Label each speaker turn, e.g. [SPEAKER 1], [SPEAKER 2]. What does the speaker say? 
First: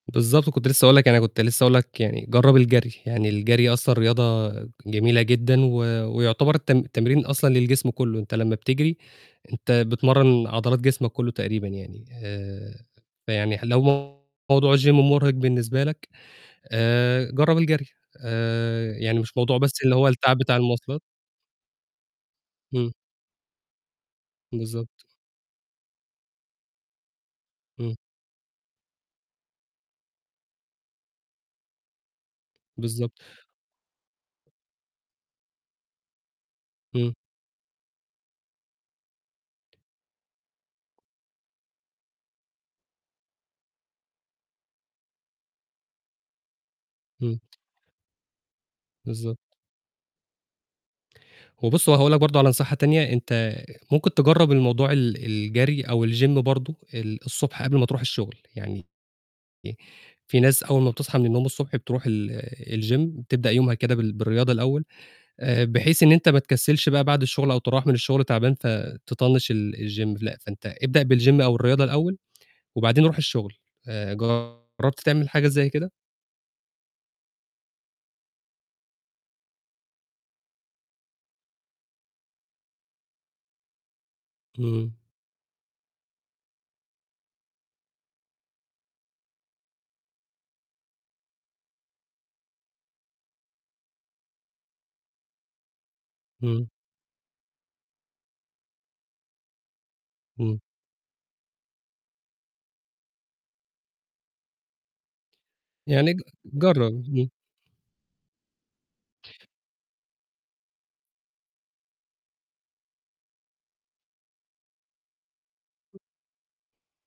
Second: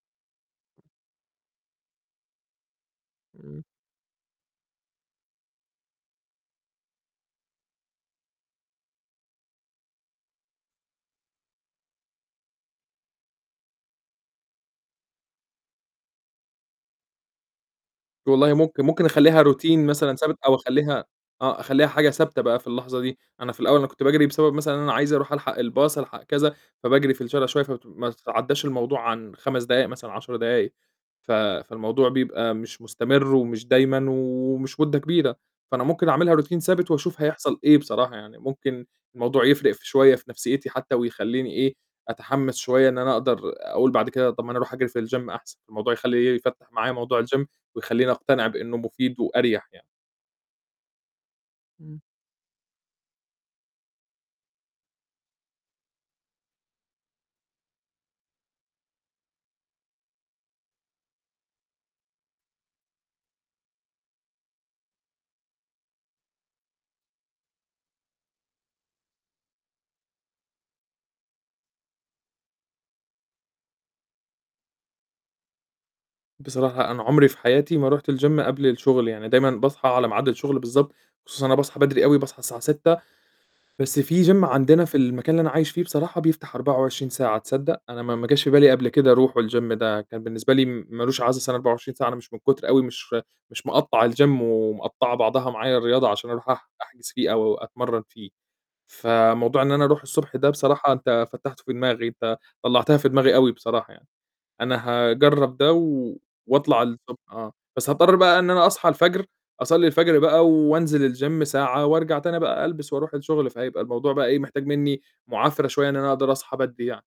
[SPEAKER 1] بالضبط، كنت لسه هاقول لك، أنا كنت لسه هاقول لك يعني جرّب الجري، يعني
[SPEAKER 2] إمم.
[SPEAKER 1] الجري أصلًا رياضة جميلة جدًا و ويُعتبر الت التمرين أصلًا للجسم كله، أنت لمّا بتجري، أنت بتمرن عضلات جسمك كله تقريبًا يعني، آآ، فيعني لو موضوع الGym مرهق بالنسبة لك، آآ، جرّب الجري
[SPEAKER 2] والله ممكن،
[SPEAKER 1] آآ،
[SPEAKER 2] ممكن
[SPEAKER 1] يعني مش
[SPEAKER 2] أخليها
[SPEAKER 1] موضوع بس
[SPEAKER 2] Routine
[SPEAKER 1] اللي هو
[SPEAKER 2] مثلًا ثابت
[SPEAKER 1] التعب
[SPEAKER 2] أو
[SPEAKER 1] بتاع المواصلات
[SPEAKER 2] أخليها آه، أخليها حاجة ثابتة بقى في
[SPEAKER 1] امم.
[SPEAKER 2] اللحظة دي، أنا في الأول أنا كنت باجري بسبب مثلًا أنا
[SPEAKER 1] بالضبط.
[SPEAKER 2] عايز أرُوح ألحق الباص ألحق كذا، فباجري في الشارع شوية، فت
[SPEAKER 1] إمم.
[SPEAKER 2] فما تتعداش الموضوع عن 5 دقايق مثلًا 10 دقايق. ف فالموضوع بيبقى مش
[SPEAKER 1] بالضبط
[SPEAKER 2] مستمر ومش دايمًا ومش مدة كبيرة، فأنا ممكن أعملها Routine ثابت
[SPEAKER 1] امم.
[SPEAKER 2] وأشوف هيحصل إيه بصراحة يعني، ممكن الموضوع يفرق شوية في نفسيتي حتى ويخليني إيه، أتحمس شوية إن أنا أقدر أقول بعد كده طَب ما أنا أرُوح أجري في الGym أحسن، الموضوع يخلي، يفتح معايا موضوع
[SPEAKER 1] امم.
[SPEAKER 2] الGym ويخليني أقتنع بأنه مفيد
[SPEAKER 1] بالضبط.
[SPEAKER 2] وأريّح يعني.
[SPEAKER 1] وبُص
[SPEAKER 2] إمم.
[SPEAKER 1] وهاقول لك برضه على نصيحة تانية، أنت ممكن تجرّب الموضوع ال الجري أو الGym برضه، ال الصبح قبل ما ترُوح الشغل، يعني ي في ناس أول ما بتصحى من النوم الصبح بترُوح ال الGym بتبدأ يومها كده بال بالرياضة الأول، بحيث إن أنت ما تكسلش بقى بعد الشغل أو تروَّح من الشغل تعبان فتطنش ال الGym لأ، فأنت ابدأ بالGym أو الرياضة الأول، وبعدين رُوح الشغل. آآ، جرّبت تعمل حاجة زي كده؟
[SPEAKER 2] بصراحة أنا عمري في حياتي ما رُحت الGym قبل الشغل يعني، دايمًا باصحى على ميعاد الشغل بالضبط، خصوصًا أنا باصحى بدري أوي، باصحى الساعة 06:00 بس في Gym عندنا
[SPEAKER 1] امم.
[SPEAKER 2] في المكان اللي أنا عايش فيه، بصراحة بيفتح 24 ساعة تصدق؟ أنا ما ما جاش في بالي قبل كده أرُوحه والGym ده كان بالنسبة لي مالوش عازه، أصل أنا 24 ساعة، أنا مش من كُتر أوي مش مش مقطّع والGym ومقطّعة بعضها معايا الرياضة عشان أرُوح
[SPEAKER 1] إمم.
[SPEAKER 2] أح أحجز فيه أو أتمرن فيه. فموضوع إن أنا أرُوح الصبح ده
[SPEAKER 1] امم.
[SPEAKER 2] بصراحة أنت فتحته في دماغي، أنت طلعتها في دماغي أوي بصراحة يعني، أنا هاجرّب ده
[SPEAKER 1] يعني
[SPEAKER 2] و
[SPEAKER 1] ج
[SPEAKER 2] وأطلع
[SPEAKER 1] جرّب،
[SPEAKER 2] الصبح
[SPEAKER 1] امم.
[SPEAKER 2] آه. بس هاضطر بقى إن أنا أصحى الفجر، أصلي الفجر بقى وأنزل والGym ساعة وأرجع تاني بقى ألبس وأرُوح الشغل، فهيبقى الموضوع بقى إيه، محتاج مني معافرة شوية، إن أنا أقدر أصحى بدري يعني.